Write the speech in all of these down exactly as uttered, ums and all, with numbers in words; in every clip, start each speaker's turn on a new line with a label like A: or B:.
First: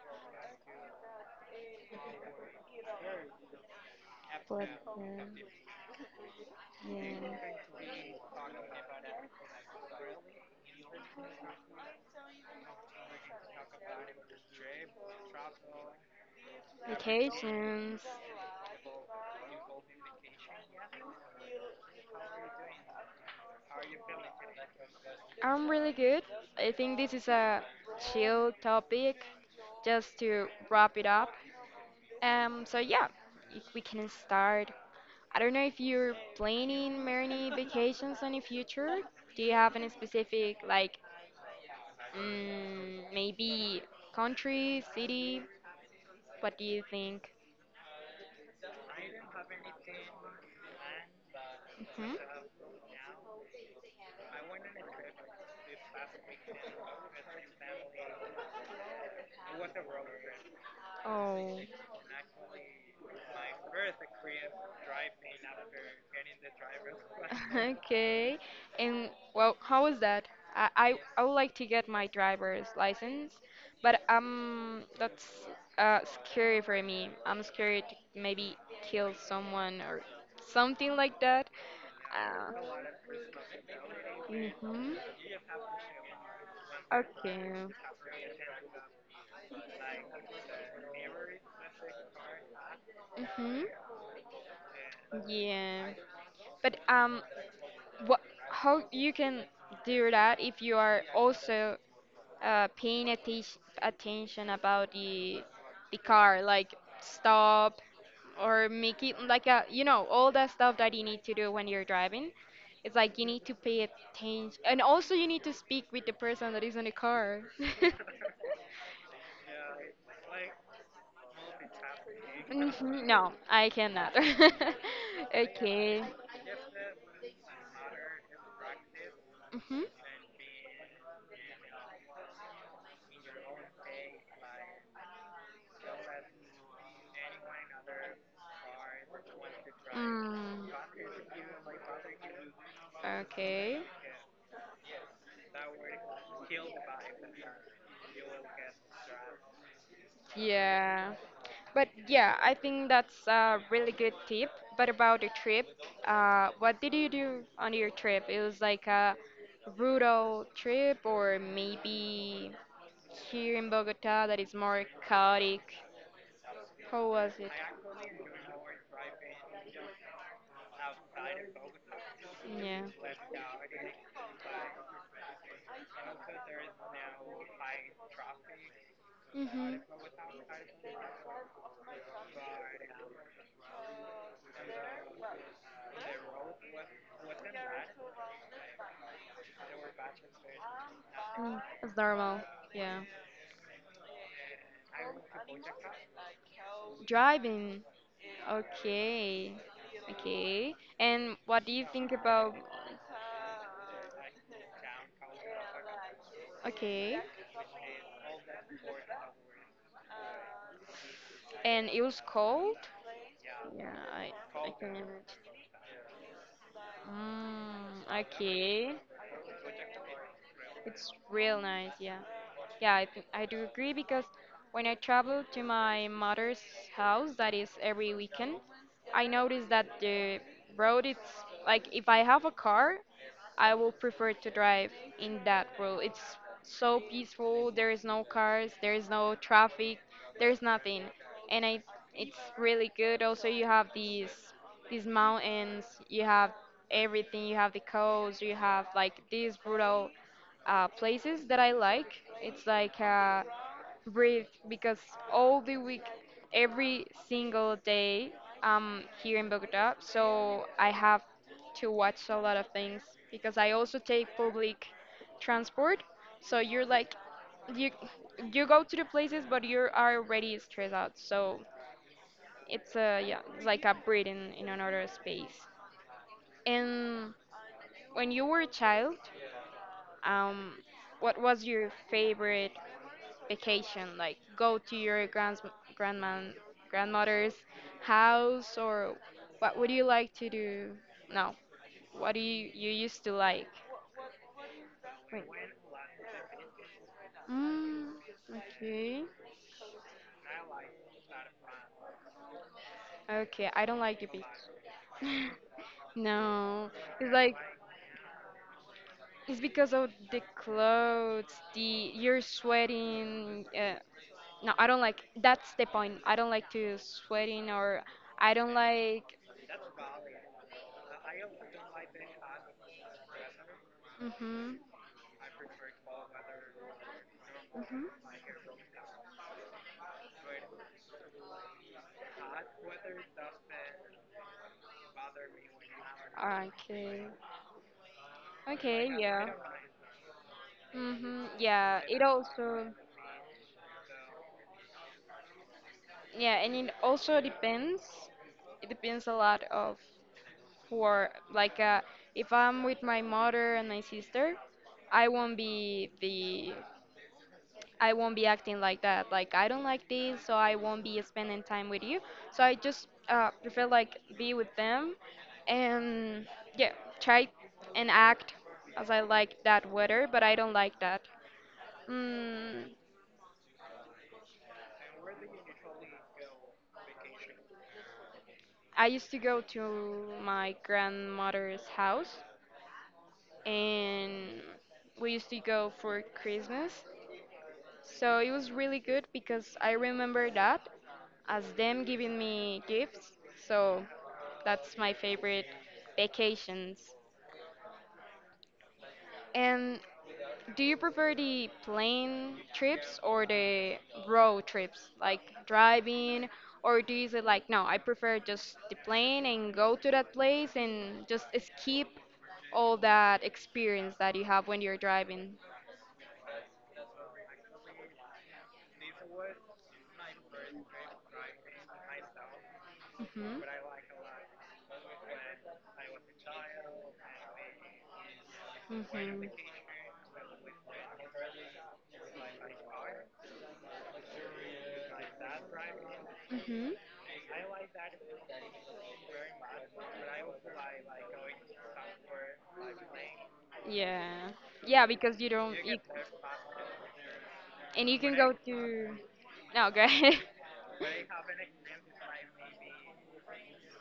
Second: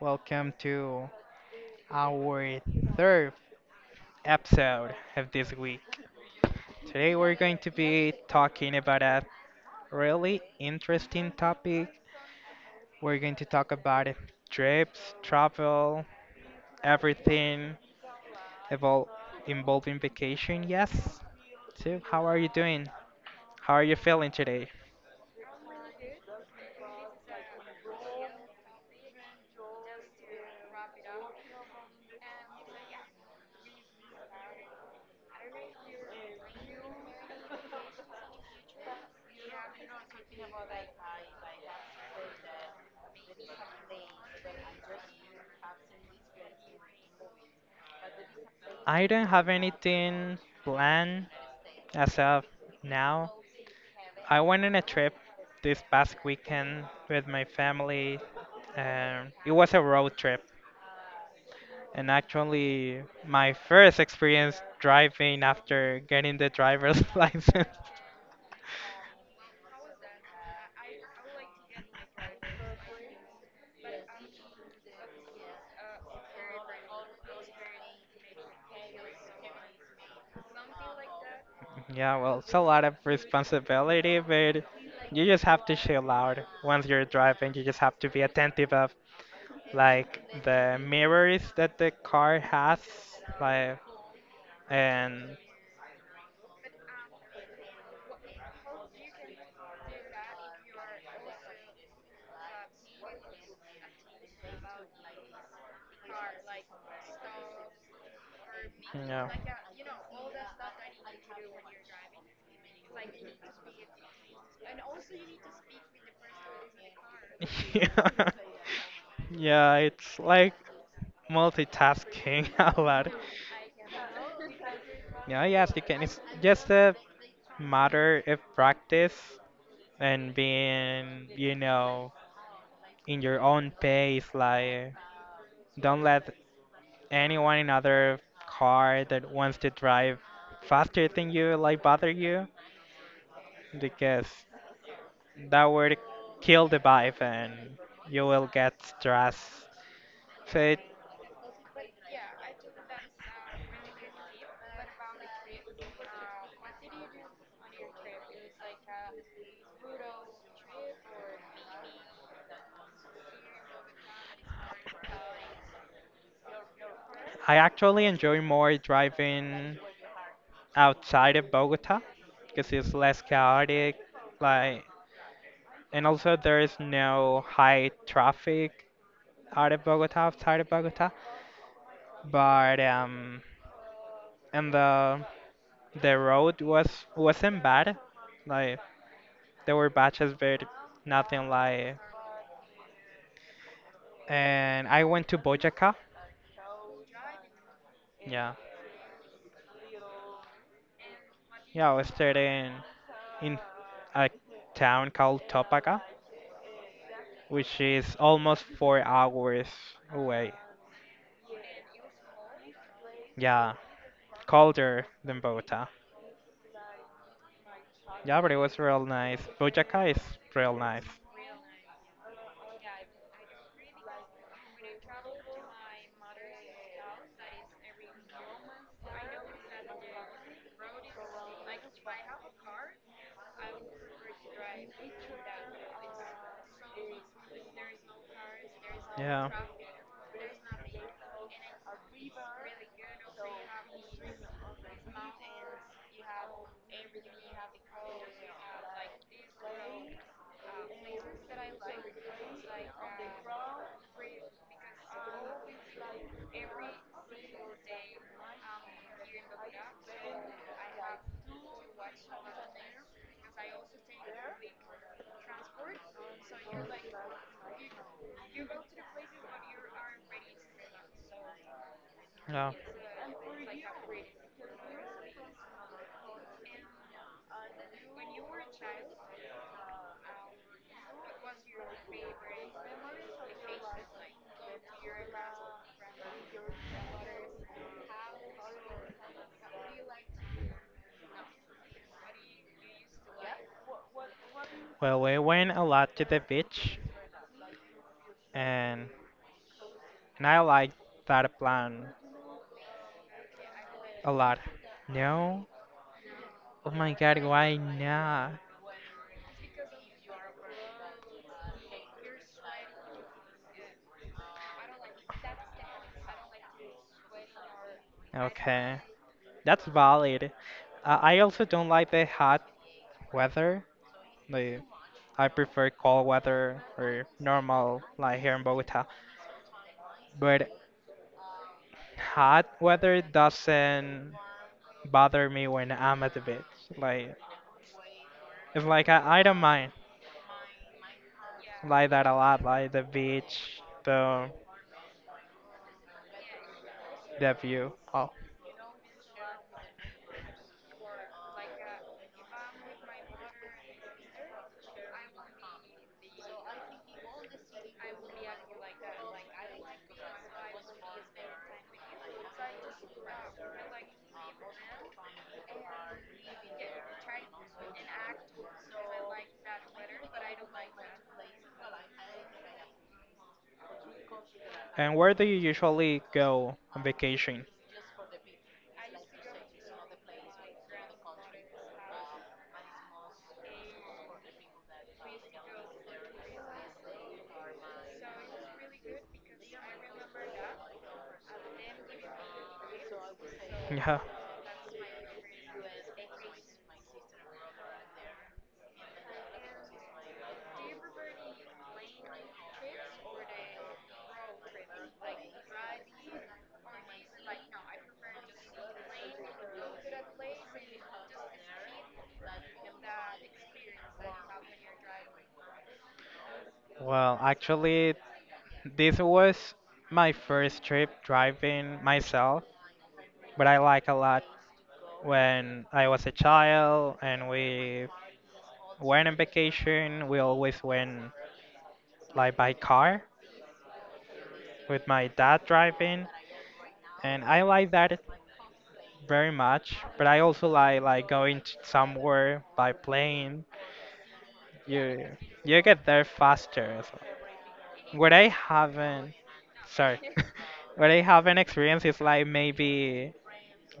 A: Welcome to our third
B: But
A: episode
B: um,
A: of this week. Today, we're going to
B: yeah,
A: be talking about a really interesting topic. We're going to talk about trips, travel, everything
B: vacations.
A: evol- involving vacation. Yes. So, how are you doing? How are you feeling today?
B: I'm really good. I think this is a chill topic just to wrap it up. Um, so yeah, if we can start. I don't know if you're planning many vacations in the future. Do you have any specific, like, mm, maybe country, city? What do you think?
A: I don't have anything planned
B: Hmm.
A: as of now. I went on a trip this past weekend with my family. Um, it was a road trip,
B: Oh.
A: and actually, my first experience driving after getting the driver's license.
B: Okay. And well, how is that? I, I I would like to get my driver's license, but um that's uh scary for me. I'm scared to maybe kill someone or something like that.
A: Yeah, well,
B: Uh,
A: it's a lot of responsibility, but
B: mhm.
A: you just have to chill out once you're driving. You
B: Okay.
A: just have to be attentive of, like, the mirrors that the car has,
B: Mhm.
A: like, and
B: Yeah. But um what how you can do that if you are also uh, paying attis- attention about the the car, like stop or make it
A: Yeah.
B: like a you know all that stuff that you need to do when you're driving. It's like you need to pay attention, and also you need to speak with the person that is in the car.
A: Yeah. Yeah, it's like multitasking a
B: Mhm.
A: lot.
B: No, I cannot.
A: Yeah, yes, you can.
B: Okay.
A: It's just a matter of practice
B: Hmm.
A: and being, you know, in your own pace. Like, don't let anyone in other car that wants to drive
B: Mm,
A: faster than you like bother you
B: okay.
A: because that would kill the vibe and you will get stressed. So it,
B: Yeah. But yeah, I think that's a really good tip. But about the trip, uh, what did you do on your trip? It was like a rural trip, or maybe here in Bogota that is more chaotic. How was it?
A: I actually enjoy more driving outside of Bogota because
B: Yeah.
A: it's less chaotic. Like, and also there is no high traffic out
B: Mhm.
A: of Bogota, outside of Bogota. But um, and the the road was wasn't bad. Like there were batches, but nothing
B: Mm, it's
A: like.
B: normal. Yeah.
A: And I went to Bojaca.
B: Driving.
A: Yeah,
B: Okay. Okay. And what do you
A: yeah. I was
B: think about?
A: studying in a town called Topaca,
B: Okay.
A: which is almost four hours away.
B: And it was cold?
A: Yeah,
B: Yeah, I, I can
A: colder
B: remember.
A: than Bogota.
B: Mm,
A: Yeah, but it was
B: okay.
A: real nice. Bojaca is real nice.
B: It's real nice, yeah. Yeah, I, th- I do agree because when I travel to my mother's house, that is every weekend, I notice that the road it's like if I have a car, I will prefer to drive in that road. It's so peaceful. There is no cars, there is no
A: Yeah.
B: traffic, there is nothing, and I it's really good. Also, you have these these mountains, you have everything, you have the coast, you have like this brutal uh, places that I like. It's like uh, breathe because all the week, every single day, I'm here in Bogota, so I have to watch a lot of things because I also take public transport. So you're like, you you go to the places, but you are already stressed out. So
A: Yeah.
B: it's a yeah, it's like a breathing in another space. And when you were a child, um, what was your favorite vacation, like go to your grand grandma grandmother's house, or what would you like to do? No, what do you you used to like?
A: Well, we
B: Wait.
A: went a lot to the beach,
B: Mm,
A: and
B: okay.
A: and I like that plan
B: Okay, I don't like
A: a
B: the.
A: lot. No?
B: No,
A: Oh my
B: it's
A: God,
B: like
A: why not?
B: it's because of the clothes, the you're sweating. Uh, no, I don't like. That's the point. I don't like to sweating or I don't
A: Okay,
B: like.
A: that's valid. Uh, I also don't like the hot weather.
B: Mhm.
A: The I prefer cold weather or normal,
B: Mhm.
A: like here in Bogota. But hot weather doesn't bother me when I'm at the beach.
B: Okay.
A: Like it's
B: Okay,
A: like I, I
B: yeah.
A: don't mind
B: Mm-hmm. Yeah,
A: like
B: it
A: that a lot,
B: also
A: like the beach, the
B: yeah, and it also
A: the view.
B: depends.
A: Oh,
B: It depends a lot of for like uh, if I'm with my mother and my sister, I won't be the I won't be acting like that. Like I don't like this, so I won't be spending time with you. So I just uh, prefer like be with them and yeah, try and act as I like that weather, but I don't like that. Mm,
A: and where do you usually go on vacation?
B: I used to go to my grandmother's house and we used to go for Christmas. So it was really good because I remember that as them giving me gifts. So
A: Yeah.
B: that's my favorite vacations. And do you prefer the plane trips or the road trips, like driving, or do you say like, no, I prefer just the plane and go to that place and just skip all that experience that you have when you're driving?
A: Well, actually, this was my first trip driving myself,
B: Hmm.
A: but I like a lot. When I was a child and we went on
B: Hmm.
A: vacation, we always went like by car with my dad driving,
B: Hmm.
A: and I like that very much. But I also like like going to somewhere by plane.
B: Yeah. Yeah,
A: You
B: because you don't
A: you
B: you,
A: get there faster. So.
B: and you
A: What
B: can
A: I
B: go to
A: haven't,
B: no, go
A: sorry,
B: ahead.
A: what I haven't experienced is like maybe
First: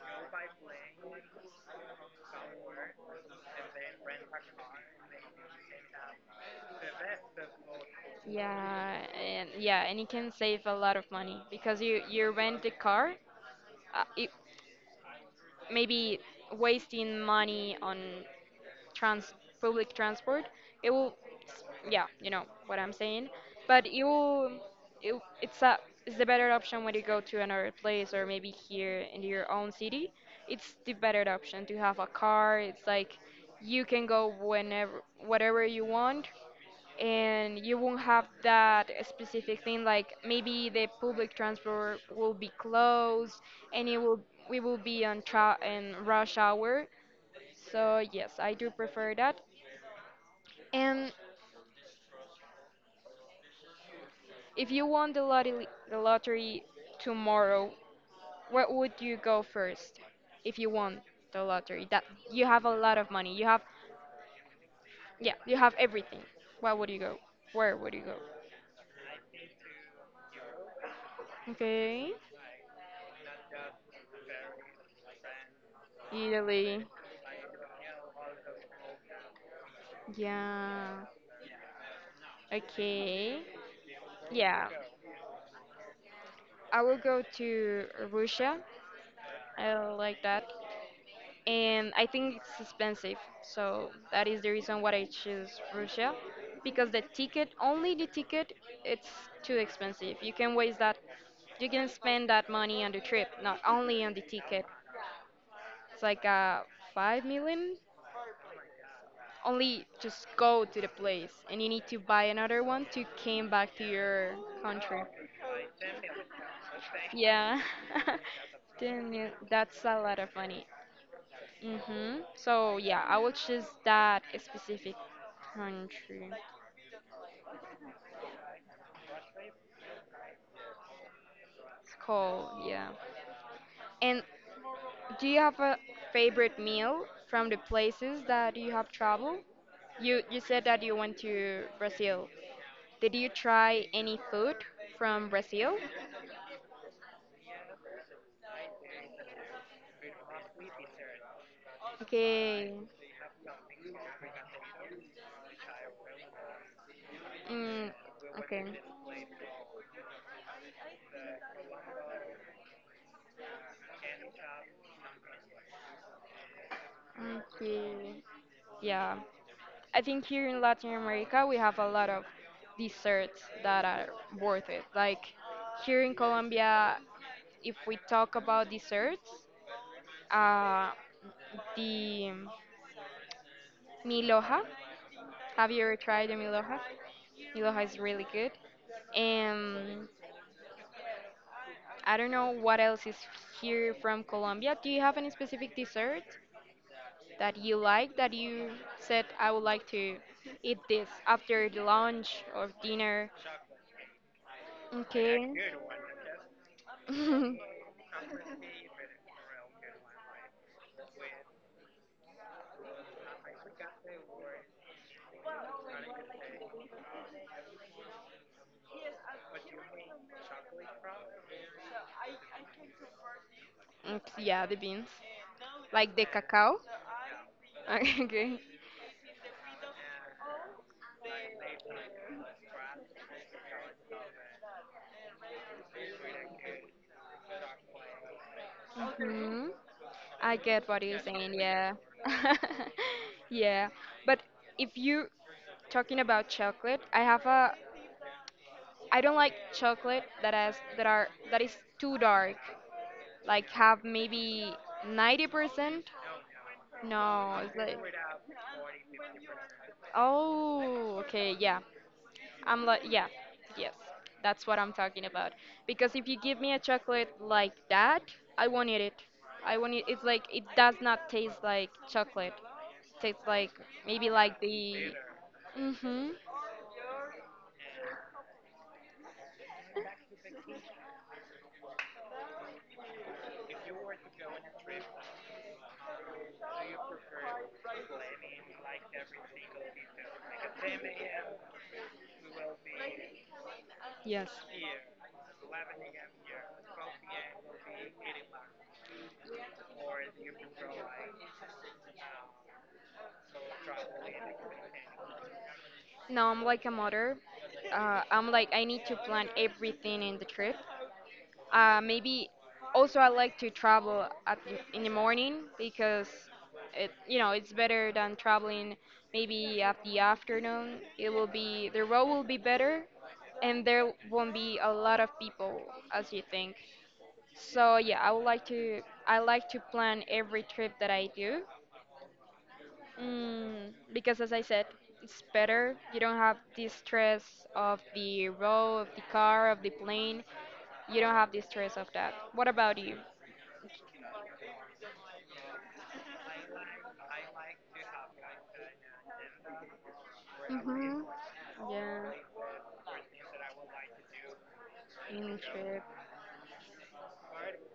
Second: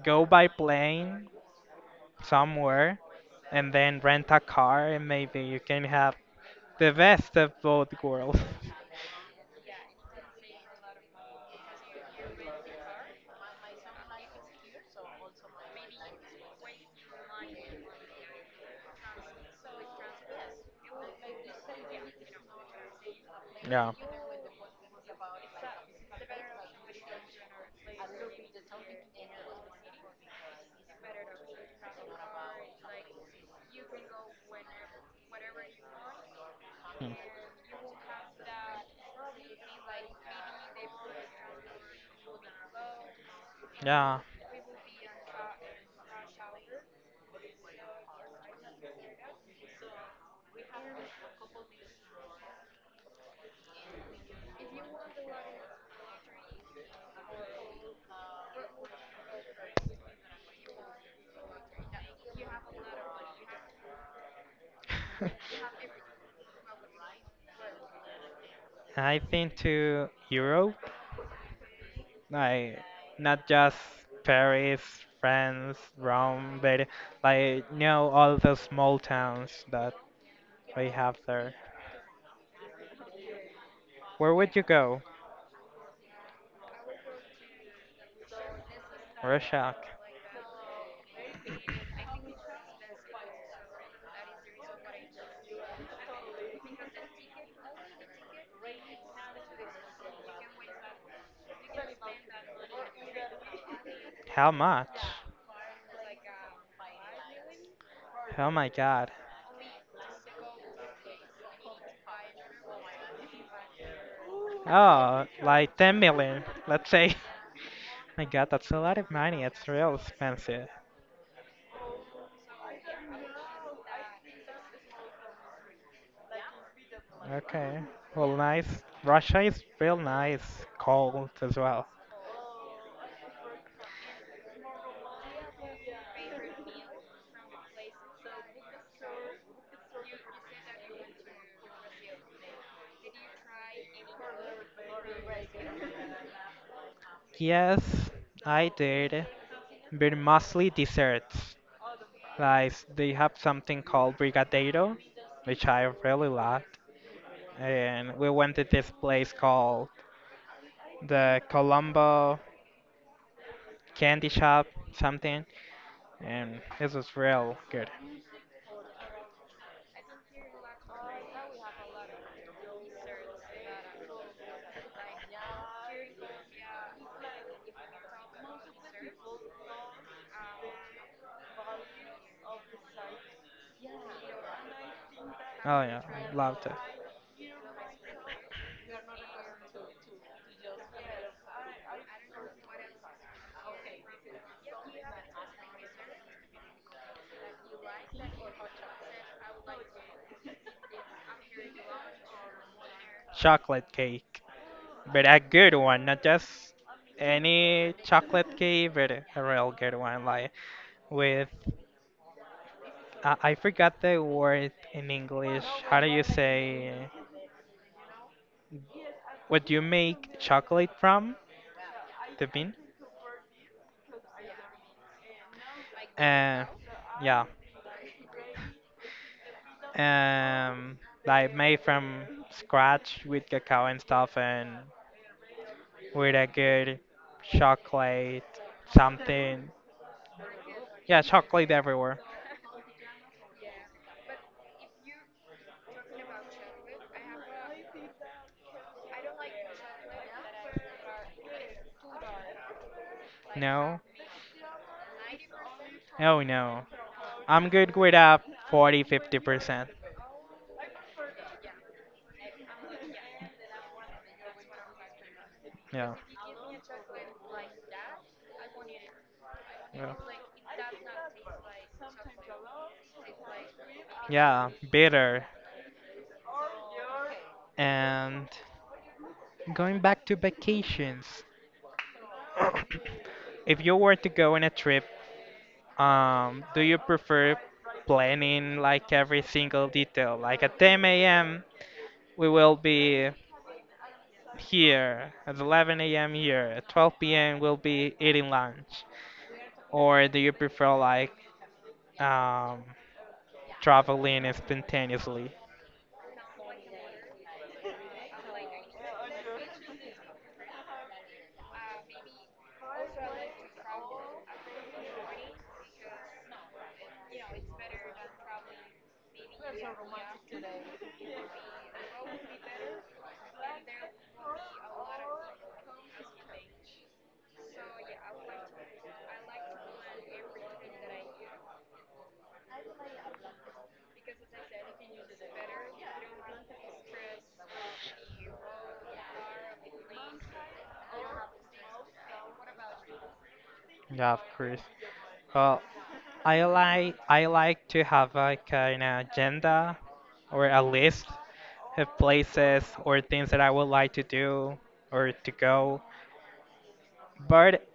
A: go by plane somewhere and then rent a car and maybe you can have the best of both worlds.
B: Yeah, and yeah, and it can save a lot of money because you you rent the car, uh, it, maybe wasting money on trans public transport. It will, s- yeah, you know what I'm saying. But
A: Yeah.
B: you will, it, it's a it's the better option when you go to another place or maybe here in your own city. It's the better option to have a car. It's like you can go whenever, whatever you want and you won't have that specific thing like maybe the public transport will be closed
A: Hmm.
B: and it
A: Yeah.
B: will we will be on tra- in rush hour, so yes, I do prefer that. And if you won the lottery the lottery tomorrow, where would you go first if you won the lottery, that you have a lot of money, you have yeah, you have everything, where would you go? where would you go
A: I've been to Europe,
B: okay.
A: like not just Paris, France, Rome,
B: Italy.
A: but like know all the small towns that we
B: Yeah.
A: have there.
B: Okay.
A: Where would you
B: Yeah.
A: go?
B: I will go to Russia. I
A: Russia.
B: like that. And I think it's expensive. So that is the reason why I choose Russia. Because the ticket, only the ticket, it's too expensive. You can waste that, you can spend that money on the trip, not only on the
A: How
B: ticket.
A: much?
B: It's like uh, five million.
A: Oh my God.
B: Only just go to the place and you need to buy another one to came back to your country.
A: Oh, like ten million, let's say.
B: Yeah.
A: My God, that's a lot
B: Ten
A: of
B: mil-
A: money. It's
B: That's
A: real
B: a lot of money.
A: expensive.
B: Mhm. So yeah, I will choose that specific country.
A: Okay. Well, nice. Russia is real nice, cold as well.
B: It's cold, yeah. And do you have a favorite meal from the places that you have traveled? You you said that you went to Brazil. Did you try any food from Brazil?
A: Yes, I did, but mostly desserts. Like
B: Okay.
A: they have something called brigadeiro, which I really liked,
B: Mm,
A: and we went to
B: okay.
A: this place called the Colombo candy shop, something, and this was real good.
B: Okay. Yeah. I think here in Latin America we have a lot of desserts that are worth it. Like here in Colombia, if we talk about desserts, uh, the miloja. Have you
A: Oh
B: ever
A: yeah,
B: tried the
A: I loved it.
B: miloja? Miloja is really good. And I don't know what else is here from Colombia. Do you have any specific dessert that you like that you said I would like to eat this after the lunch or dinner?
A: Chocolate cake, but a
B: Okay.
A: good one, not just any chocolate cake, but a real good one, like with I I forgot the word in English. How do you say what you make chocolate from? The bean?
B: Mm, yeah, the beans. Like the
A: Uh,
B: cacao.
A: yeah.
B: Okay.
A: Um, like made from scratch with cacao and stuff and with a good chocolate,
B: Hmm.
A: something.
B: I get what you're
A: Yeah,
B: saying,
A: chocolate
B: yeah.
A: everywhere.
B: Yeah. But if you talking about chocolate, I have a I don't like chocolate that has that are that is too dark. Like
A: No?
B: have maybe ninety percent?
A: Oh no.
B: No,
A: I'm
B: it's
A: good
B: like
A: with a forty fifty percent
B: oh, okay, yeah. I'm like, yeah, yes, that's what I'm talking about.
A: Yeah.
B: Because if you give me a chocolate like that, I won't eat it. I won't eat.
A: Yeah.
B: It's like it does not taste like chocolate. It tastes like maybe like
A: Yeah,
B: the.
A: bitter.
B: Mhm.
A: And going back to vacations, if you were to go on a trip, um, do you prefer planning like every single detail, like at ten a m. we will be
B: Yes.
A: here, at eleven a m here, at twelve p m we'll be eating lunch. Or do you prefer, like um, traveling spontaneously?
B: No, I'm like a mother. Uh, I'm like I need to plan everything in the trip. Uh, maybe also I like to travel at the, in the morning because it you know it's better than traveling maybe at the afternoon. It will be the road will be better, and there won't be a lot of people as you think. So yeah, I would like to I like to plan every trip that I do. Mm, because as I said, it's better. You don't have the stress of the road, of the car, of the plane. You don't have the stress of that. What about you?
A: Yeah, of course. Well, I like I like to have like an agenda or a
B: Mm-hmm.
A: list of
B: Yeah,
A: places or things that I would like to do or to
B: in
A: go,
B: trip.
A: but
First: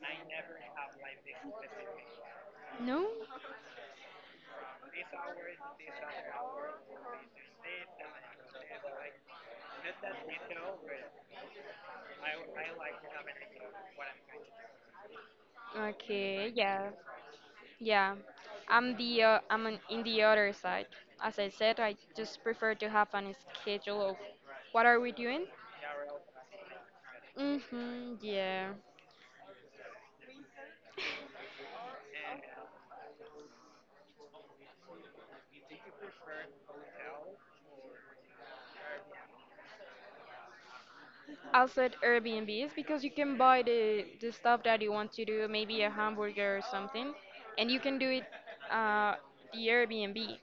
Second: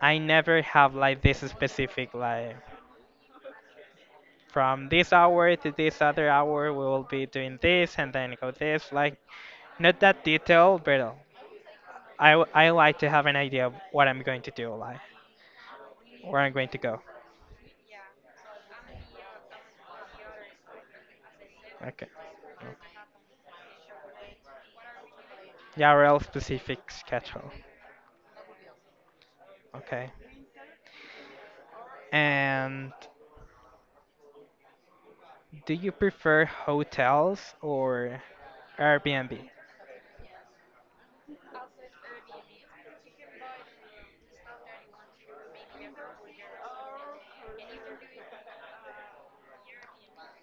A: I never have like this specific like
B: No?
A: from this hour to this other hour we will be doing this and then go this, like, not that detail, but i, w- I like to have an idea of what I'm going to do, like where
B: Okay,
A: I'm going to
B: yeah.
A: go.
B: Yeah. I'm the uh, I'm on, in the other side. As I said, I
A: Okay,
B: just prefer to have an schedule of what are we doing?
A: yeah, real specific schedule.
B: Mm-hmm, yeah.
A: Okay, and do you prefer hotels or Airbnb?
B: Also, will set Airbnbs because you can buy the, the stuff that you want to do, maybe a hamburger or something, and you can do it uh, the Airbnb.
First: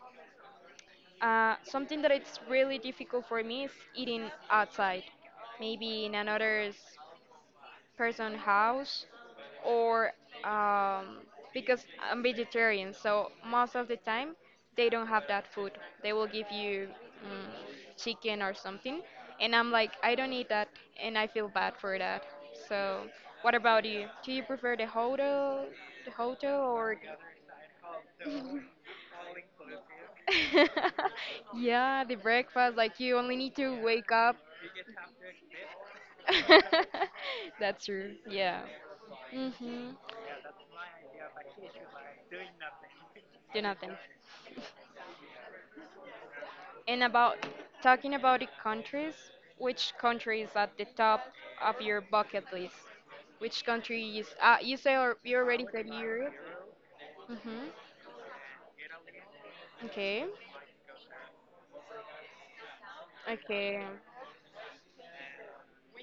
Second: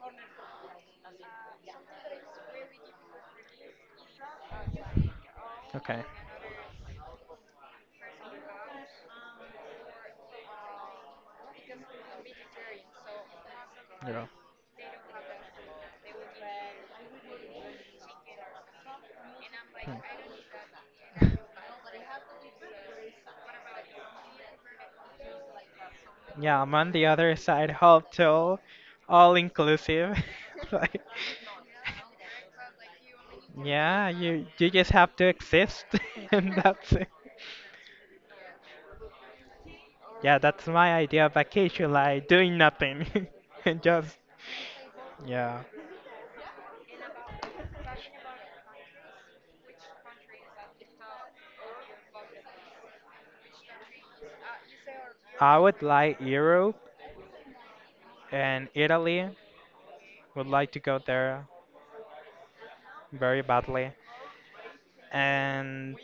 B: Uh, something that it's really difficult for me is eating outside,
A: Okay.
B: maybe in another s- person house or um, because I'm vegetarian, so most of the
A: Yeah.
B: time they don't have that food. They will give you mm, chicken or something, and I'm like, I don't eat that, and I feel bad for that. So, what about you? Do you prefer the hotel, the hotel,
A: Yeah, I'm on
B: or
A: the other side, hotel, all inclusive. Like, yeah,
B: yeah, the breakfast? Like you only need to
A: yeah,
B: wake up.
A: you you just have to exist, and that's it.
B: That's true. Yeah. Mhm.
A: Yeah, that's my idea of vacation, like doing nothing. and
B: Jonathan.
A: just, yeah.
B: And about talking about the countries, which country is at the top of your bucket list? Which country is? Uh, you say or you
A: I
B: already
A: would
B: said
A: like
B: Europe.
A: Europe
B: Mhm.
A: and Italy.
B: Okay.
A: Would like to go there very
B: Okay.
A: badly. And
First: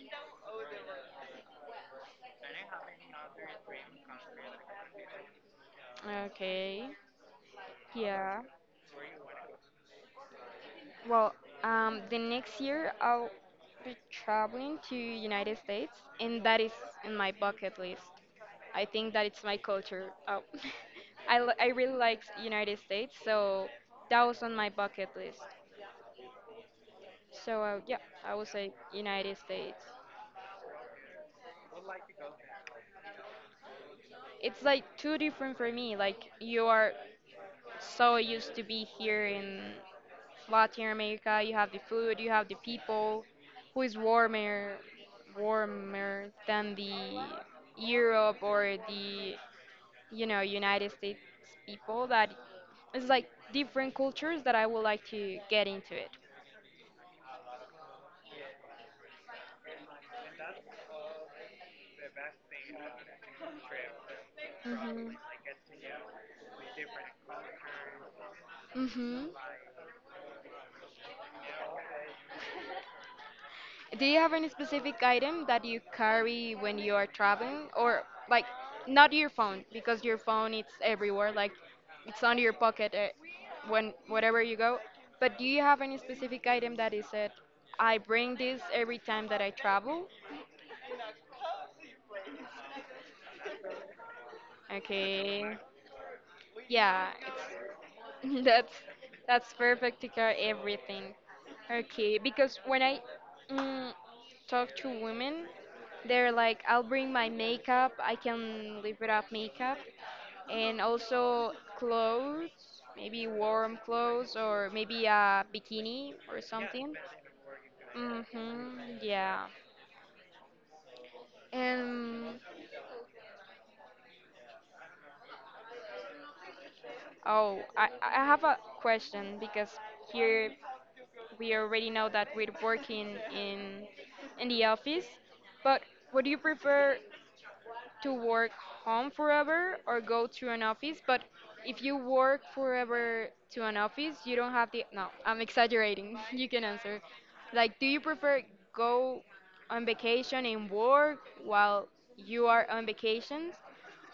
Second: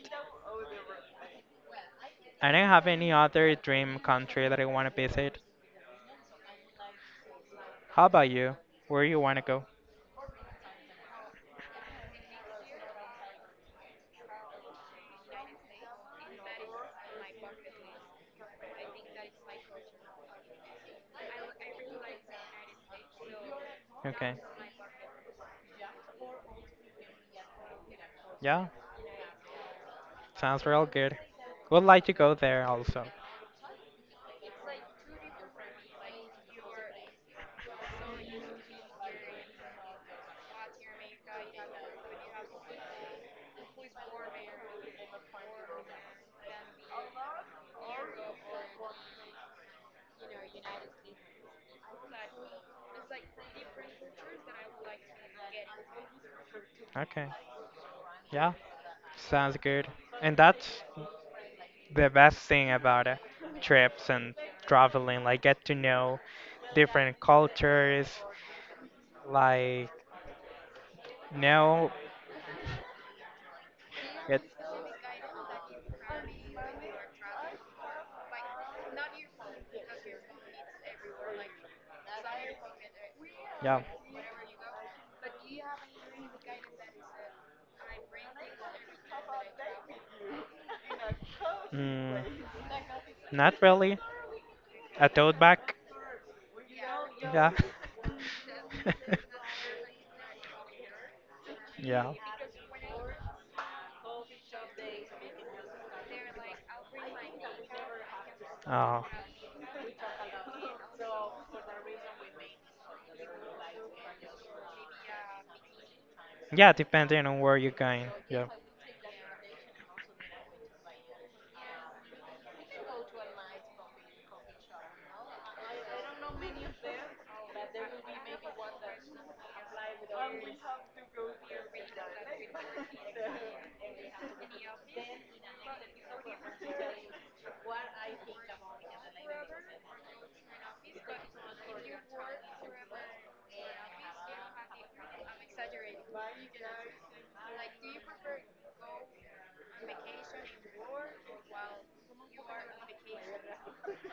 A: I don't have any other dream country that I want to visit.
B: Okay.
A: How about
B: Yeah.
A: you? Where you want to go?
B: Well, um, the next year I'll be traveling to United States, and that is in my bucket list. I think that it's my culture. Oh, I, li- I really like United States, so that
A: Okay.
B: was on my bucket list. So uh, yeah, I would
A: Yeah.
B: say United States.
A: Sounds real good. Would like to go there also.
B: It's like too different for me. Like you are so used to be here in Latin America. You have the food, you have the people, who is warmer, warmer than the Europe or the you know United States people. That it's like different cultures that I would like to get into it.
A: Okay. Yeah. Sounds good. And that's the best thing about uh, trips and
B: Mhm.
A: traveling. Like get to know different cultures.
B: Mhm.
A: Like know
B: Do you have
A: it.
B: any specific item that you carry when you are traveling or like not your phone because your phone it's everywhere like it's on your pocket eh,
A: Yeah.
B: when wherever you go but do you have any specific item that is said I bring this every time that I travel?
A: Mm, not really. A tote
B: Okay.
A: bag.
B: Yeah,
A: Yeah.
B: it's… That's that's perfect to cover everything.
A: Yeah.
B: Okay, because when I mm, talk to women, they're like, I'll bring my makeup. I can live
A: Oh.
B: without makeup, and also clothes, maybe warm clothes or maybe a bikini or
A: Yeah,
B: something.
A: depending on where you're going. Yeah.
B: Mhm. Yeah. And oh, I I have a question because here we already know that we're working in in the office, but would you prefer to work home forever or go to an office? But if you work forever to an office, you don't have the… no, I'm exaggerating. You can answer. Like, do you prefer go on vacation and work while you are on vacations?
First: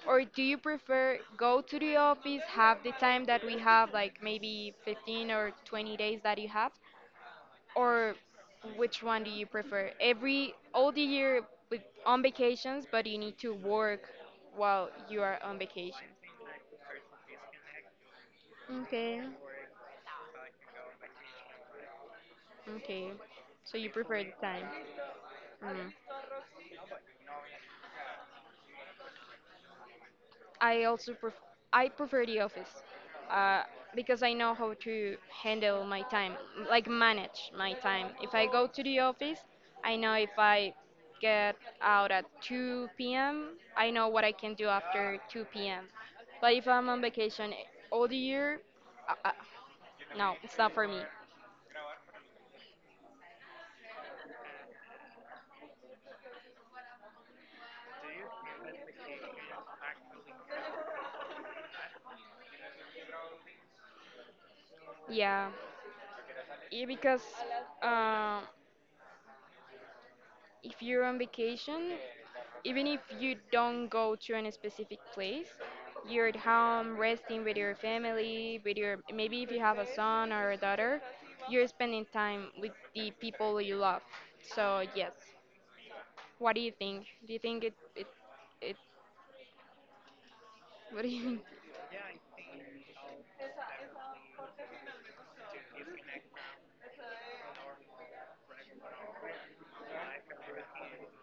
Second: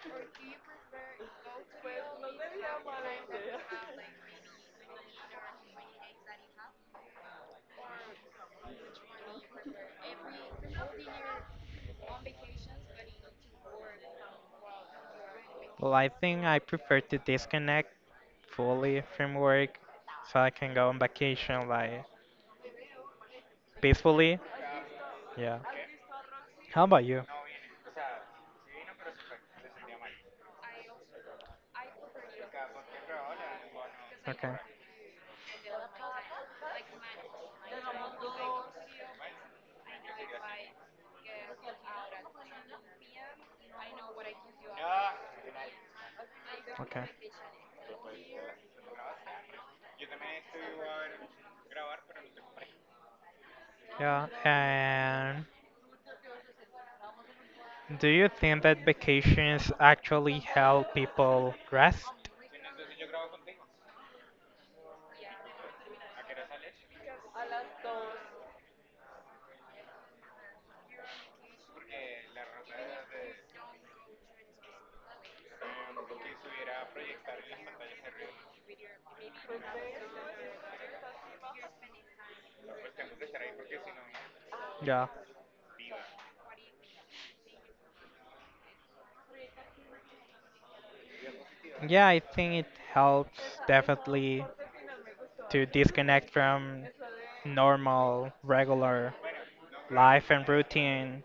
B: Or do you prefer go to the office, have the time that we have, like maybe fifteen or twenty days that you have, or which one do you prefer? Every all the year with on vacations, but you need to work while you are on
A: Well,
B: vacation.
A: I think I prefer to disconnect fully
B: Okay.
A: from work so I can go on vacation like
B: Okay. So you prefer the
A: peacefully.
B: time.
A: Yeah.
B: Mm.
A: How about you?
B: I also pref- I prefer the office uh, because I know
A: Okay.
B: how to handle my time, like manage my time. If I go to the office, I know if I get out at two p m, I know what I can do after two p m. But if I'm on
A: Okay.
B: vacation all the year, uh, uh, no, it's not for me.
A: Yeah. And do you think that vacations actually help people rest?
B: Yeah, yeah, because… um if you're on vacation, even if you don't go to any specific place, you're at home resting with your family, with your… maybe if you have a son or a daughter, you're spending time with the people you love. So
A: Yeah.
B: yes, what do you think? Do you think it it it? What do you think?
A: Yeah, I think it helps definitely to disconnect from normal, regular life and routine,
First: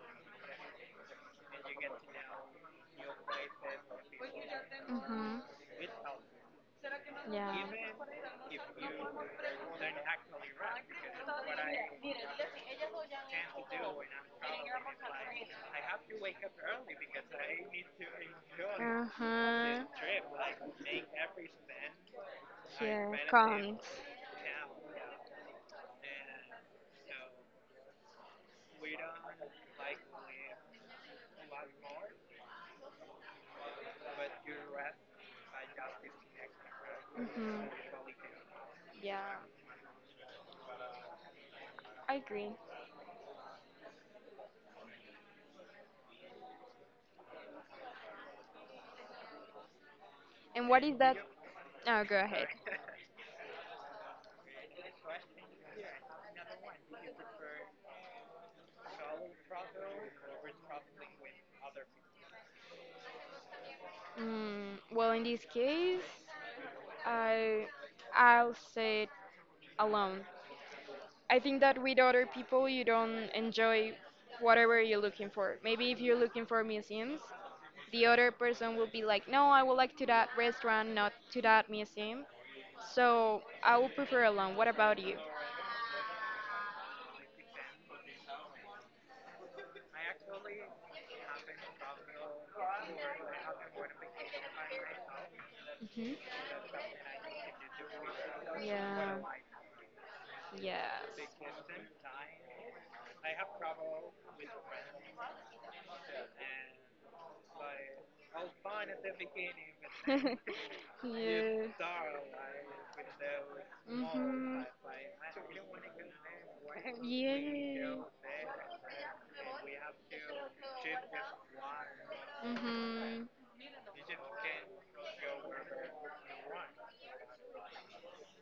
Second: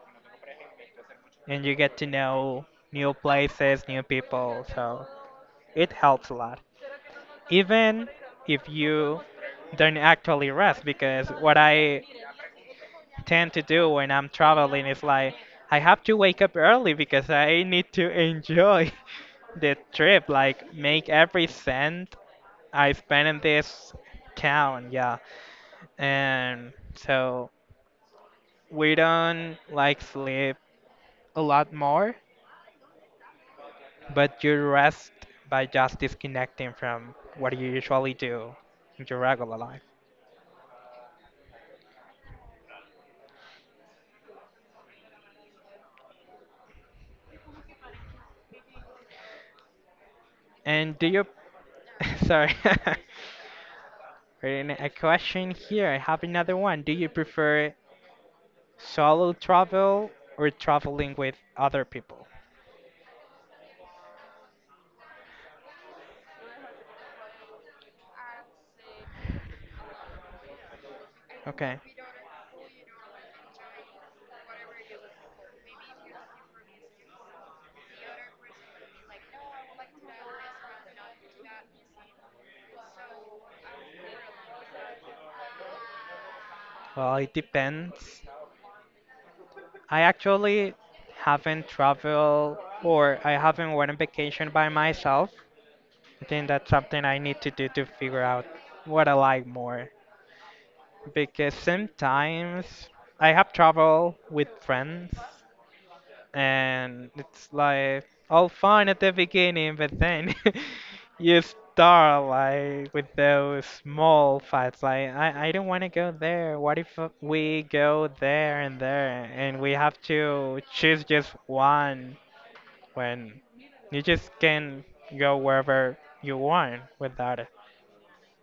A: and you get to know new places, new people. So
B: Mhm.
A: it helps a lot,
B: Yeah.
A: even if you don't actually rest. Because what I tend to do when I'm traveling is like I have to wake up early because I need to enjoy
B: Uh
A: the
B: huh.
A: trip, like make every cent I
B: Here
A: spend
B: it
A: in
B: comes.
A: this town. Yeah, and so we don't like sleep a lot more, but you rest by just disconnecting from what
B: Hmm.
A: you usually do in
B: Yeah,
A: your regular life.
B: I agree. And what is
A: And do
B: that?
A: you,
B: Oh, go ahead.
A: sorry, reading a question here. I have another one. Do you prefer solo travel or traveling with other people?
B: Mm, well, in this case, I I'll say it alone. I think that
A: Okay.
B: with other people, you don't enjoy whatever you're looking for. Maybe if you're looking for museums, the other person will be like, "No, I would like to that restaurant, not to that museum." So I will prefer alone. What about you?
A: Well, it depends. I actually haven't traveled or I haven't went on vacation by myself. I
B: Hmm.
A: think that's something I need to do to figure out what I
B: Yeah.
A: like more.
B: Yes.
A: Because sometimes I have traveled with friends and it's like all fine at the beginning, but then you
B: Yeah.
A: start like with those small
B: Hmm.
A: fights. Like I, I don't want to go there. What if uh, we
B: Yeah.
A: go there and there, and we have to choose just one
B: Hmm.
A: when you just can go wherever you want without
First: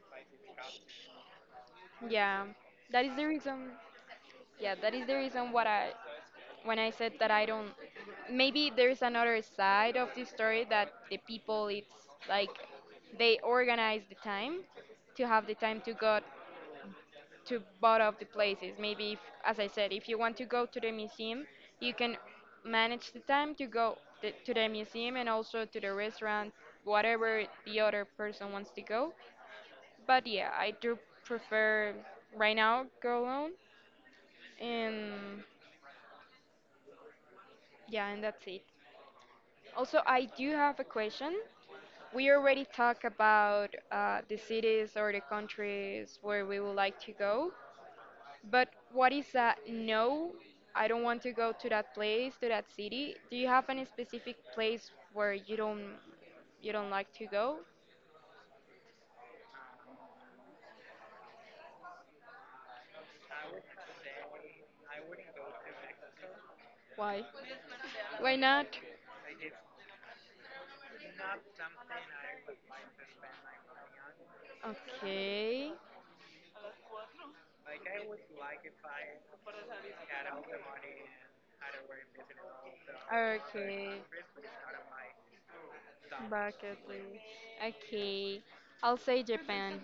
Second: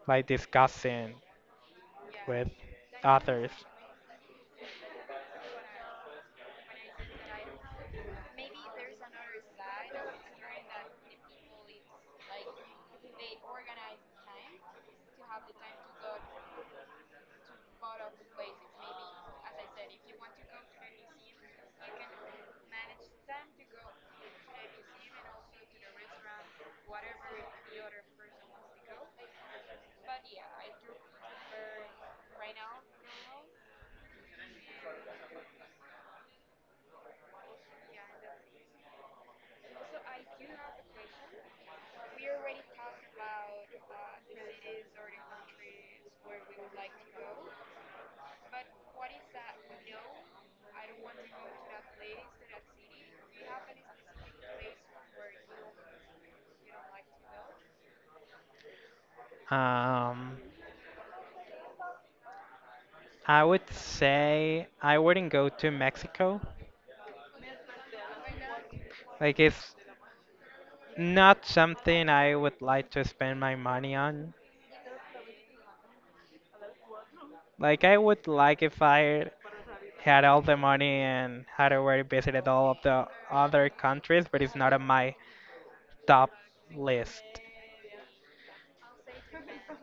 A: like discussing
B: Yeah.
A: with
B: That is the
A: others.
B: reason. Yeah, that is the reason what I… when I said that I don't… maybe there's another side of the story that the people it's like they organize the time to have the time to go to both of the places. Maybe, if, as I said, if you want to go to the museum, you can manage the time to go th- to the museum and also to the restaurant, whatever the other person wants to go. But yeah, I do prefer right now go alone, and yeah, and that's it. Also, I do have a question. We already talked about uh, the cities or the countries where we would like to go, but what is a no? I don't want to go to that place, to that city. Do you have any specific place where you don't you don't like to go?
A: Um, I would say I wouldn't go to Mexico.
B: Why? Why not?
A: Like it's not something I would like to spend my money on.
B: Okay.
A: Like I would like if I had all the money and had already visited all of the other
B: Okay.
A: countries, but it's not on my top
B: Bucket list.
A: list.
B: Okay. I'll say Japan.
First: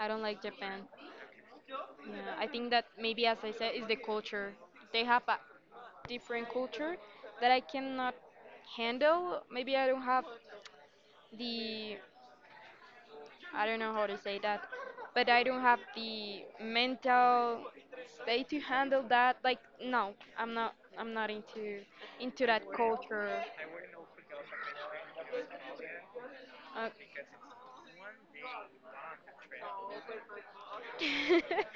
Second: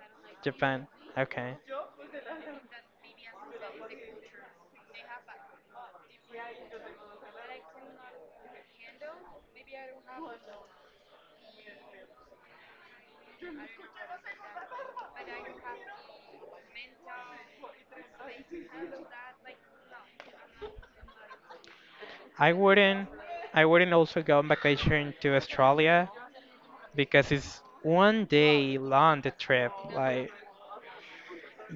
B: I don't like Japan.
A: Japan. Okay.
B: Yeah, I think that maybe as I said is the culture. They have a different culture that I cannot handle. Maybe I don't have the, I don't know how to say that, but I don't have the mental state to handle that. Like, no, I'm not, I'm not into, into
A: I
B: that
A: wouldn't
B: culture.
A: I wouldn't also go on vacation to Australia
B: Uh,
A: because it's one day long the trip. Like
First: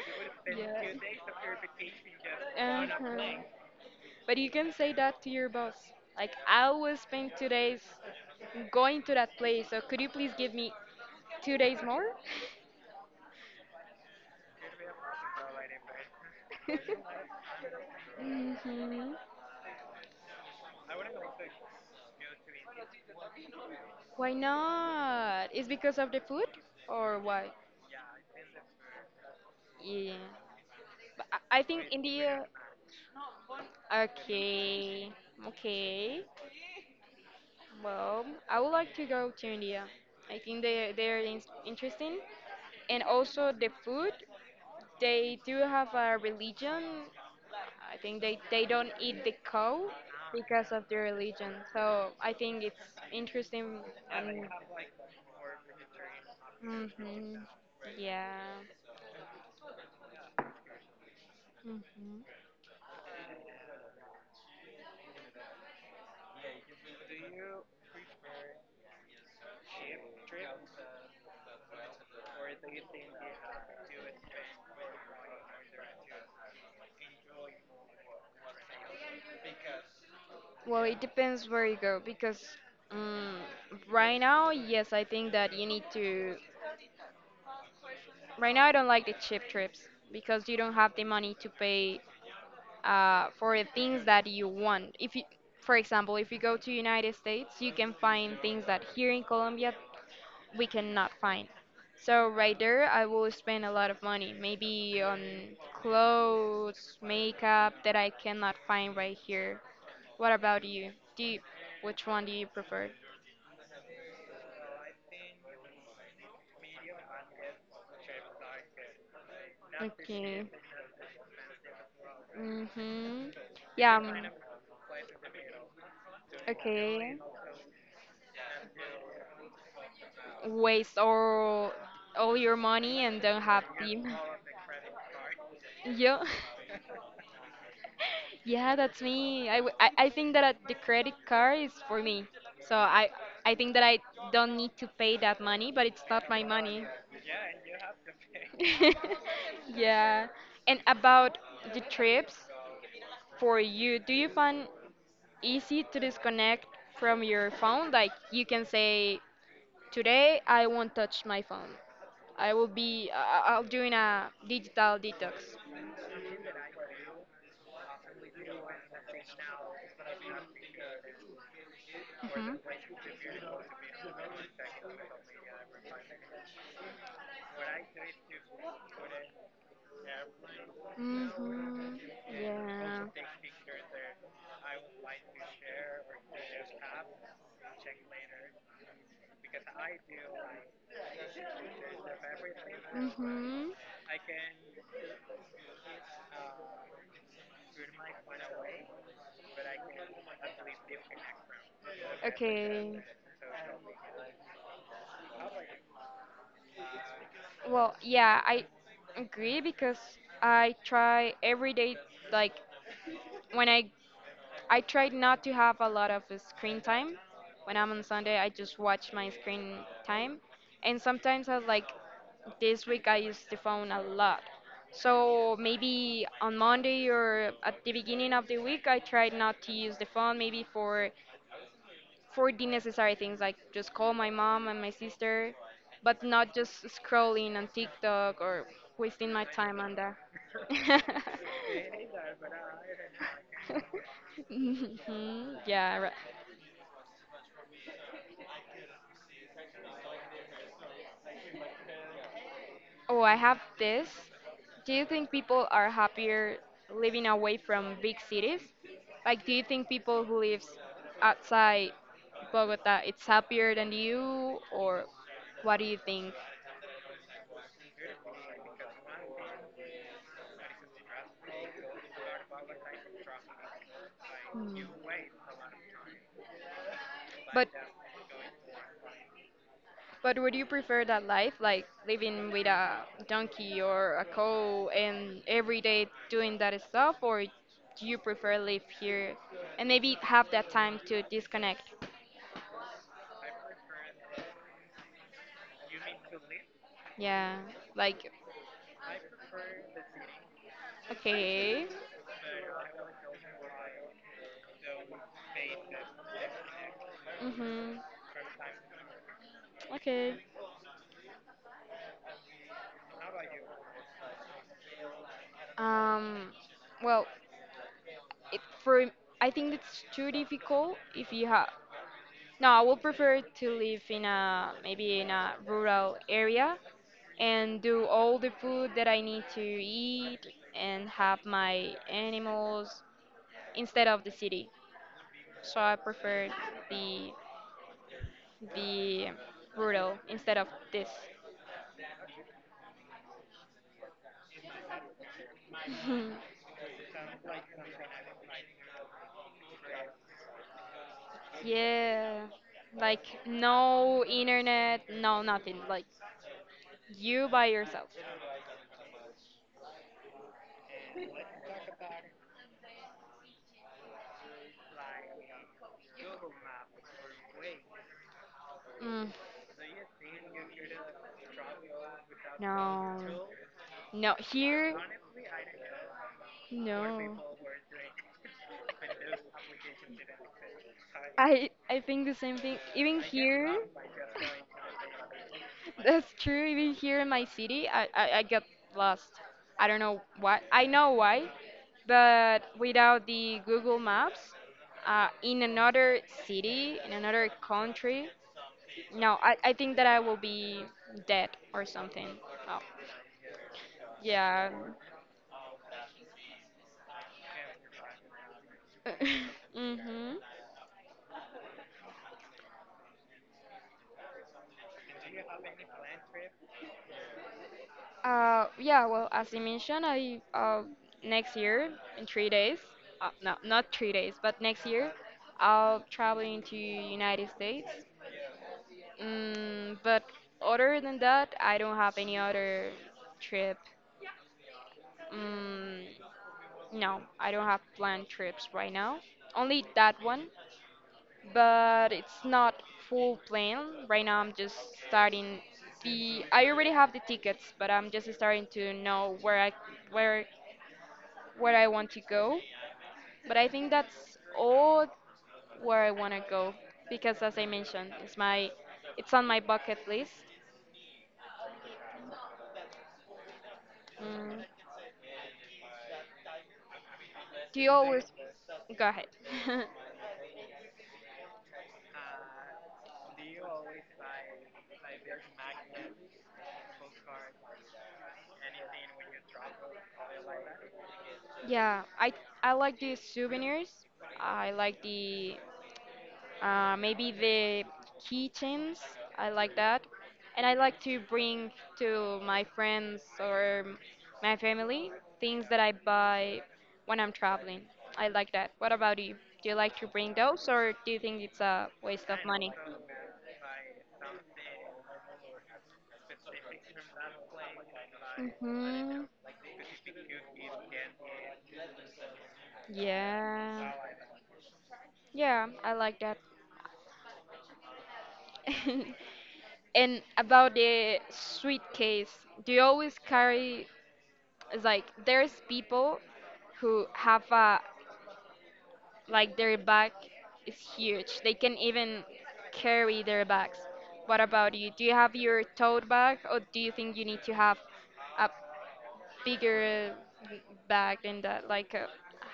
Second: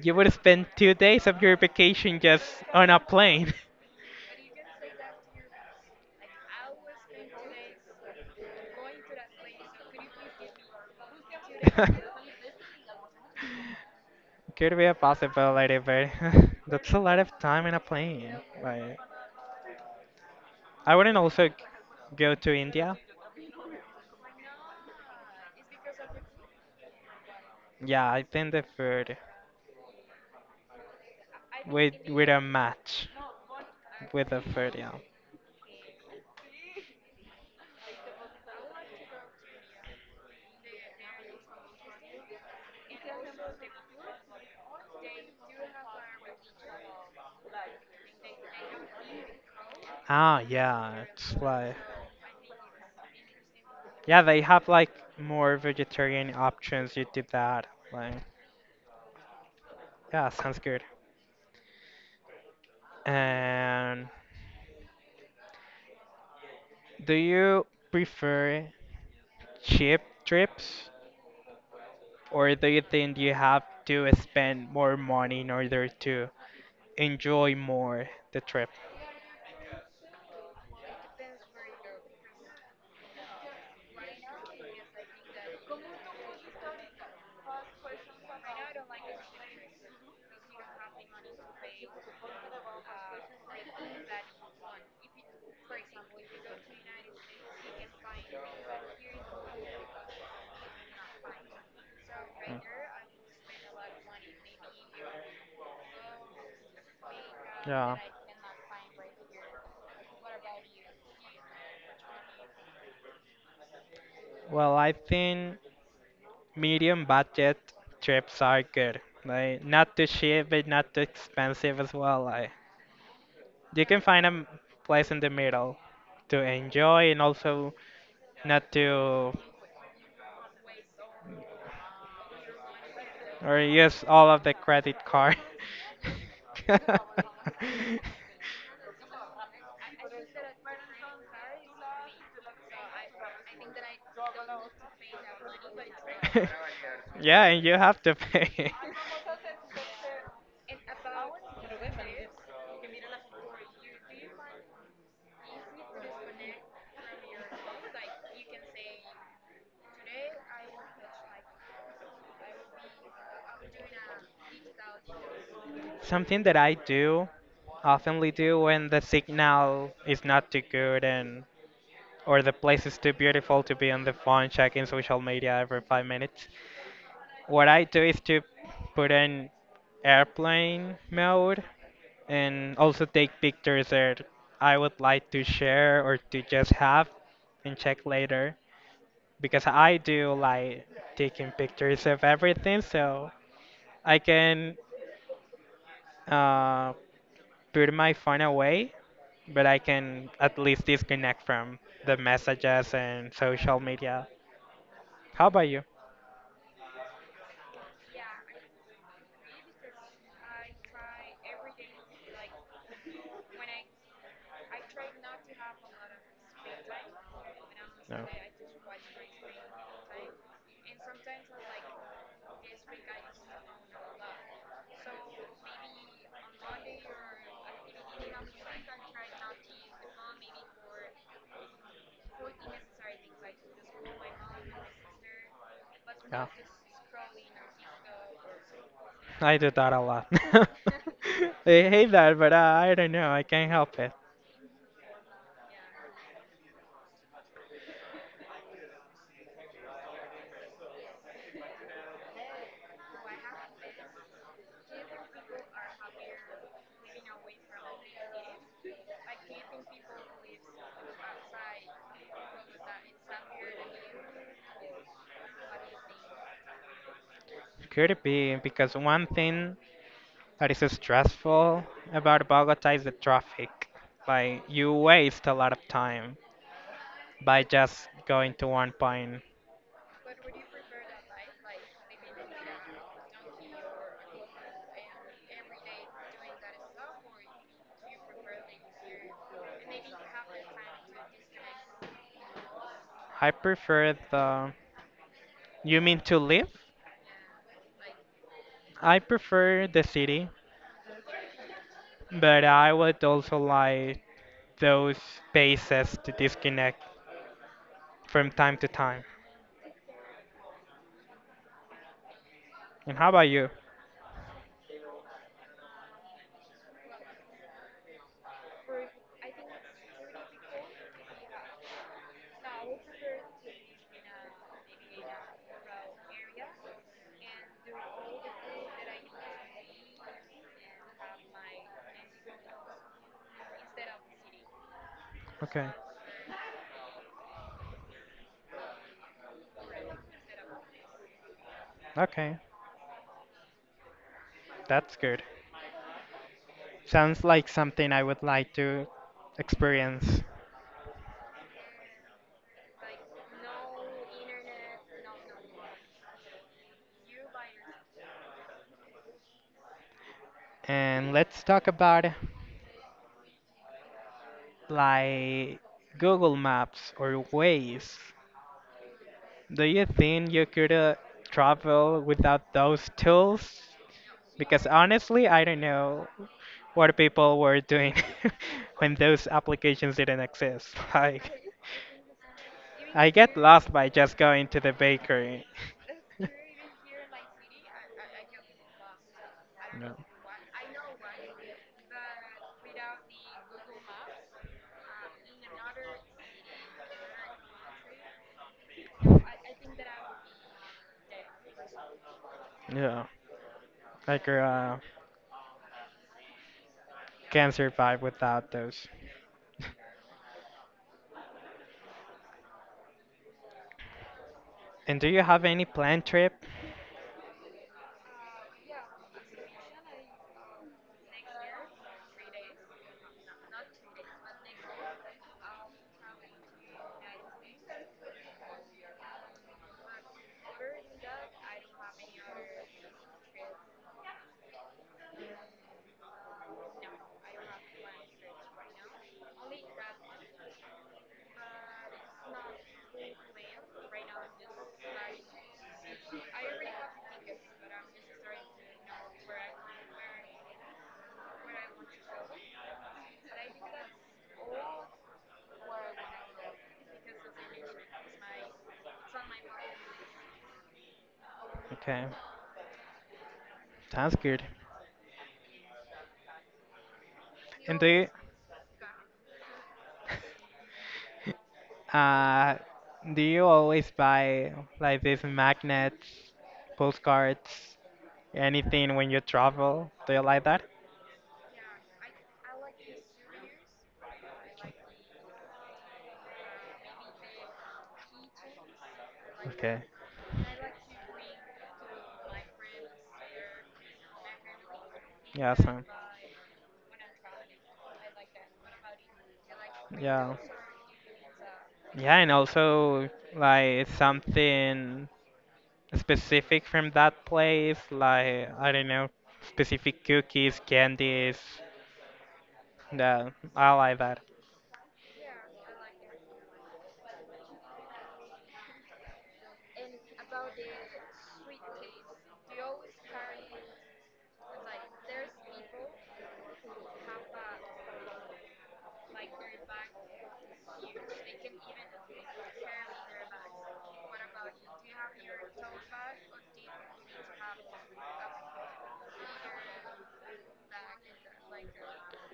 A: you would spend
B: yeah.
A: two days of your vacation just on a
B: Uh-huh.
A: plane.
B: But you can say that to your boss. Like, I will spend two days going to that place, so could you please give me two days more?
A: Could be a possibility, but that's a lot of time in a plane. Like,
B: Hmm.
A: I wouldn't also g- go to India.
B: Why not? Is because of the food or why?
A: Yeah, I think the food
B: Yeah. But I I think
A: with with a
B: India.
A: match with the food. Yeah.
B: Okay. Okay. Well, I would like to go to India. I think they they're in- interesting, and also the food. They do have a religion… I think they, they don't eat the cow
A: Ah,
B: because of their
A: yeah, it's
B: religion.
A: like
B: So I think it's interesting
A: yeah, they
B: and
A: have like more vegetarian options. You do
B: hmm
A: that, like.
B: yeah.
A: Yeah, sounds good.
B: Hmm.
A: And do you prefer cheap trips or do you think you have to spend more money in order to enjoy more the trip?
B: Well, it depends where you go because um, right now, yes, I think that you need to. Right now, I don't like the cheap trips because you don't have the money to pay uh, for the things that you want. If you, for example, if you go to United States, you can find things that here in Colombia we cannot find. So right there, I will spend a lot of money, maybe on clothes, makeup that
A: Yeah.
B: I cannot find right here. What about you? Do you, which one do you prefer?
A: Well, I think medium budget trips are good. Like not too
B: Okay.
A: cheap, but not too expensive as well. Like
B: Mhm.
A: you
B: Yeah.
A: can find
B: Mm.
A: a m- place in the middle to enjoy
B: Okay.
A: and also not to
B: Waste all all your money and don't
A: or
B: have
A: use
B: them.
A: all of the credit card.
B: Yeah. Yeah, that's me. I, w- I, I think that uh, the credit card is for me. So I I think that I don't need to pay that money, but it's not my money.
A: Yeah, and you have to pay.
B: Yeah. And about the trips for you, do you find easy to disconnect from your phone? Like you can say, today I won't touch my phone. I will be I- I'll doing a digital detox.
A: Something that I do, oftenly do when the signal is not too good and or the
B: Mhm.
A: place is too beautiful to be on the phone checking social media every five minutes. What I do is to put in airplane mode
B: Mhm.
A: and also
B: Yeah.
A: take pictures that I would like to share or to just have and check later because I do like taking pictures of everything so
B: Mm-hmm.
A: I can uh, put my phone away but I can at least disconnect from the messages
B: Okay.
A: and social media. How about you?
B: Well, yeah, I agree because I try every day, like when I I try not to have a lot of screen time. When I'm on
A: No.
B: Sunday, I just watch my screen time. And sometimes I like, this week I used the phone a lot. So maybe on Monday or at the beginning of the week, I tried not to use the phone, maybe for for the necessary things like just call my mom and my sister, but
A: Yeah,
B: not just scrolling on TikTok or wasting my
A: I do
B: time
A: that
B: on
A: a
B: that.
A: lot. I hate that, but uh, I don't know. I can't help it.
B: Mhm, yeah, right. Oh, I have this. Do you think people are happier living away from big cities? Like, do you think people who lives outside Bogota it's happier than you, or what do you think?
A: Could it be because one thing that is stressful about Bogota is the traffic. Like
B: Hmm.
A: you waste a lot of time by
B: But
A: just going to one point.
B: but would you prefer that life, like living with a donkey or a cow and every day doing that stuff, or do you prefer live here and maybe have that time to disconnect?
A: I prefer the You mean to live?
B: Yeah, like…
A: I prefer the city,
B: Okay.
A: but I would also like those spaces to disconnect
B: Mhm.
A: from time to time.
B: Okay.
A: And how about you?
B: Um. Well, it, for… I think it's too difficult if you have… no, I would prefer to live in a maybe in a rural area and do all the food that I need to eat and have my animals instead of the city. So
A: Okay,
B: I prefer the the rural instead of this.
A: okay, that's good. Sounds like something I would like to experience.
B: Yeah, like no internet, no nothing. Like you by yourself.
A: And let's talk about like Google Maps or Waze.
B: Mm,
A: Do you think you could uh, travel without those
B: no,
A: tools?
B: no
A: Because
B: here,
A: honestly, I don't know what
B: no.
A: people were doing when those applications didn't exist. Like,
B: I I think the same thing. Even
A: I get
B: here,
A: lost by just going to the bakery.
B: that's true. Even here in my city, I I, I get lost. I don't
A: No.
B: know why. I know why, but without the Google Maps, uh, in another city, in another country, no, I, I think that I will be dead or something. Oh,
A: Yeah, like you
B: yeah.
A: uh, can survive without those.
B: Mhm.
A: And do you have any planned trip?
B: Uh, yeah. Well, as I mentioned, I uh next year in three days. Uh, no, not three days, but next year, I'll traveling to United States. Mm, but other than that, I don't have any other trip. Mm, no, I don't have planned trips right now. Only that one, but it's not full plan. Right now, I'm just starting the… I already have the tickets, but I'm just starting to know where I where where I want to go. But I think that's all where I want to go because, as I mentioned, it's my… it's on my bucket list.
A: Okay, sounds good.
B: Mm. Do you
A: And do you?
B: always… go ahead?
A: Uh, do you always buy like these magnets, postcards, anything when you travel? Do you like that?
B: Yeah, I I like the souvenirs. I like the uh, maybe the keychains. I like that,
A: Okay.
B: and I like to bring to my friends or my family things
A: Yeah,
B: that I
A: so,
B: buy when I'm traveling. I like that. What about you? Do you like to bring
A: yeah.
B: those, or do you think it's a waste
A: Yeah,
B: of
A: and
B: money?
A: also like something specific from that place, like I don't
B: Hmm.
A: know, specific cookies, candies, Yeah,
B: Yeah.
A: I like that.
B: Yeah, I like that. And about the suitcase, do you always carry… it's like there's people who have a like their back is huge. They can even carry their bags. What about you? Do you have your tote bag or do you think you need to have a bigger uh, bag than that? Like I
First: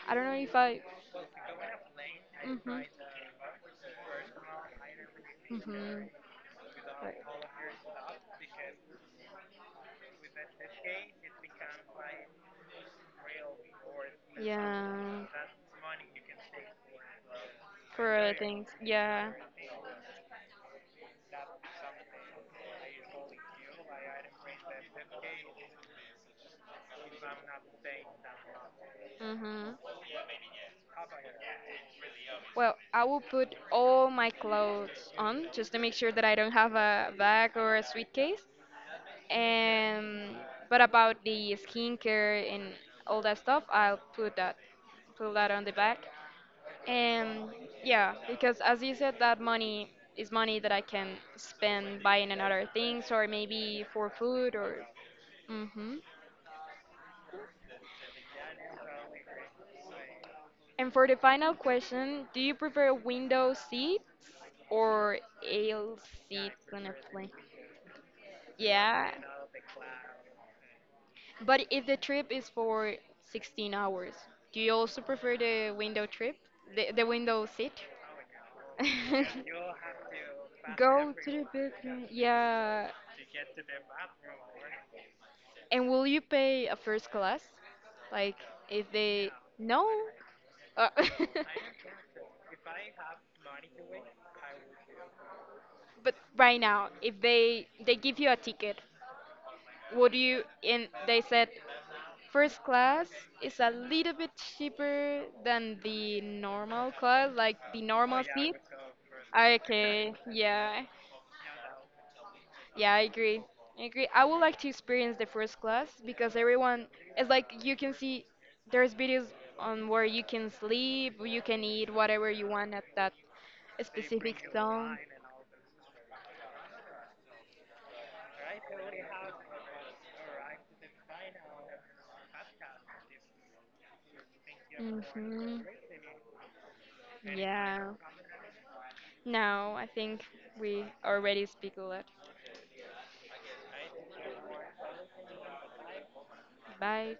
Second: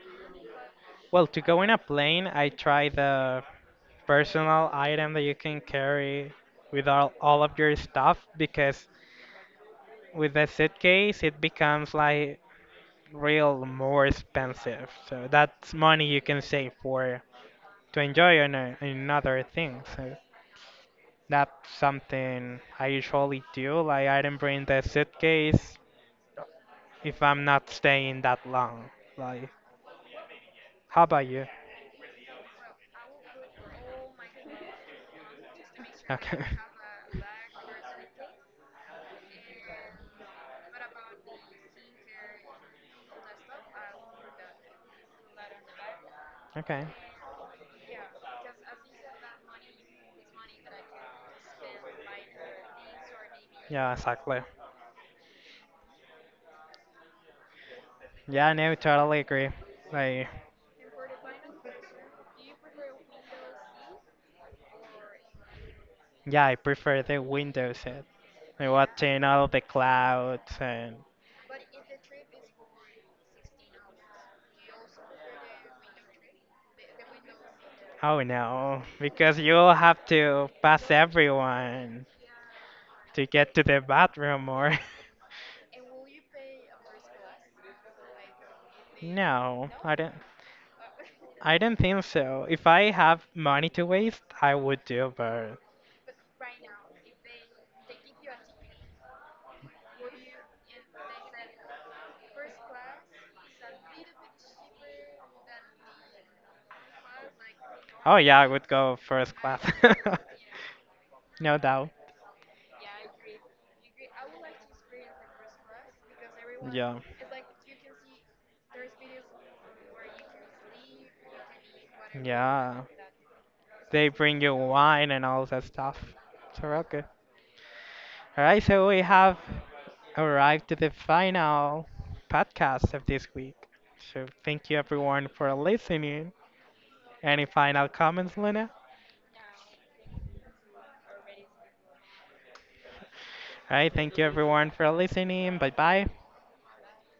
B: I don't know if I…
A: Well, to go in a plane, I
B: Mhm.
A: try the personal item that you can
B: Mhm.
A: carry with all,
B: Right.
A: all of your stuff because with the suitcase, it becomes like real more expensive.
B: Yeah.
A: So that's money you can save for to
B: For other
A: enjoy on,
B: things.
A: a, on
B: Yeah.
A: other things. So that's something I usually do. Like, I don't bring the suitcase if I'm not staying that long. Like,
B: Mhm.
A: how about you?
B: Well, I will put all my clothes on just to make sure that I
A: Okay.
B: don't have a bag or a suitcase. And but about the skincare and all that stuff, I'll put that put that on the back.
A: Okay.
B: And yeah, because as you said, that money is money that I can spend buying another things or maybe
A: Yeah,
B: for
A: exactly.
B: food or… Hmm.
A: Yeah, no, totally agree. Like,
B: And for the final question, do you prefer window seats or aisle
A: yeah, I
B: seats on a
A: prefer the
B: plane?
A: Windows set. Like
B: Yeah.
A: watching all the clouds and
B: But if the trip is for sixteen hours, do you also prefer the window trip? The, the window seat?
A: oh no, because you'll have to pass
B: Go to the
A: everyone
B: bathroom. Yeah.
A: to get to the bathroom or.
B: And will you pay a first class? Like, if they…
A: No,
B: No?
A: I don't.
B: Uh,
A: I don't think so. If I have money to waste, I would do, but
B: but right now, if they they give you a ticket, would you… And they said first class is a little bit cheaper than the normal class, like the
A: oh
B: normal
A: yeah, I
B: seat.
A: would go first class.
B: Okay, yeah,
A: No doubt.
B: yeah, I agree. I agree. I would like to experience the first class because everyone,
A: Yeah.
B: it's like you can see there's videos on where you can sleep, you can eat whatever you want
A: Yeah.
B: at that
A: They bring
B: specific
A: you
B: zone.
A: wine and all that stuff. So real good. All right, so we have arrived to the final podcast of this week. So thank you everyone for
B: Hmm.
A: listening. Any final
B: Yeah.
A: comments, Luna?
B: Now I think we already speak a lot.
A: All right, thank you everyone for listening. Bye bye.
B: Bye.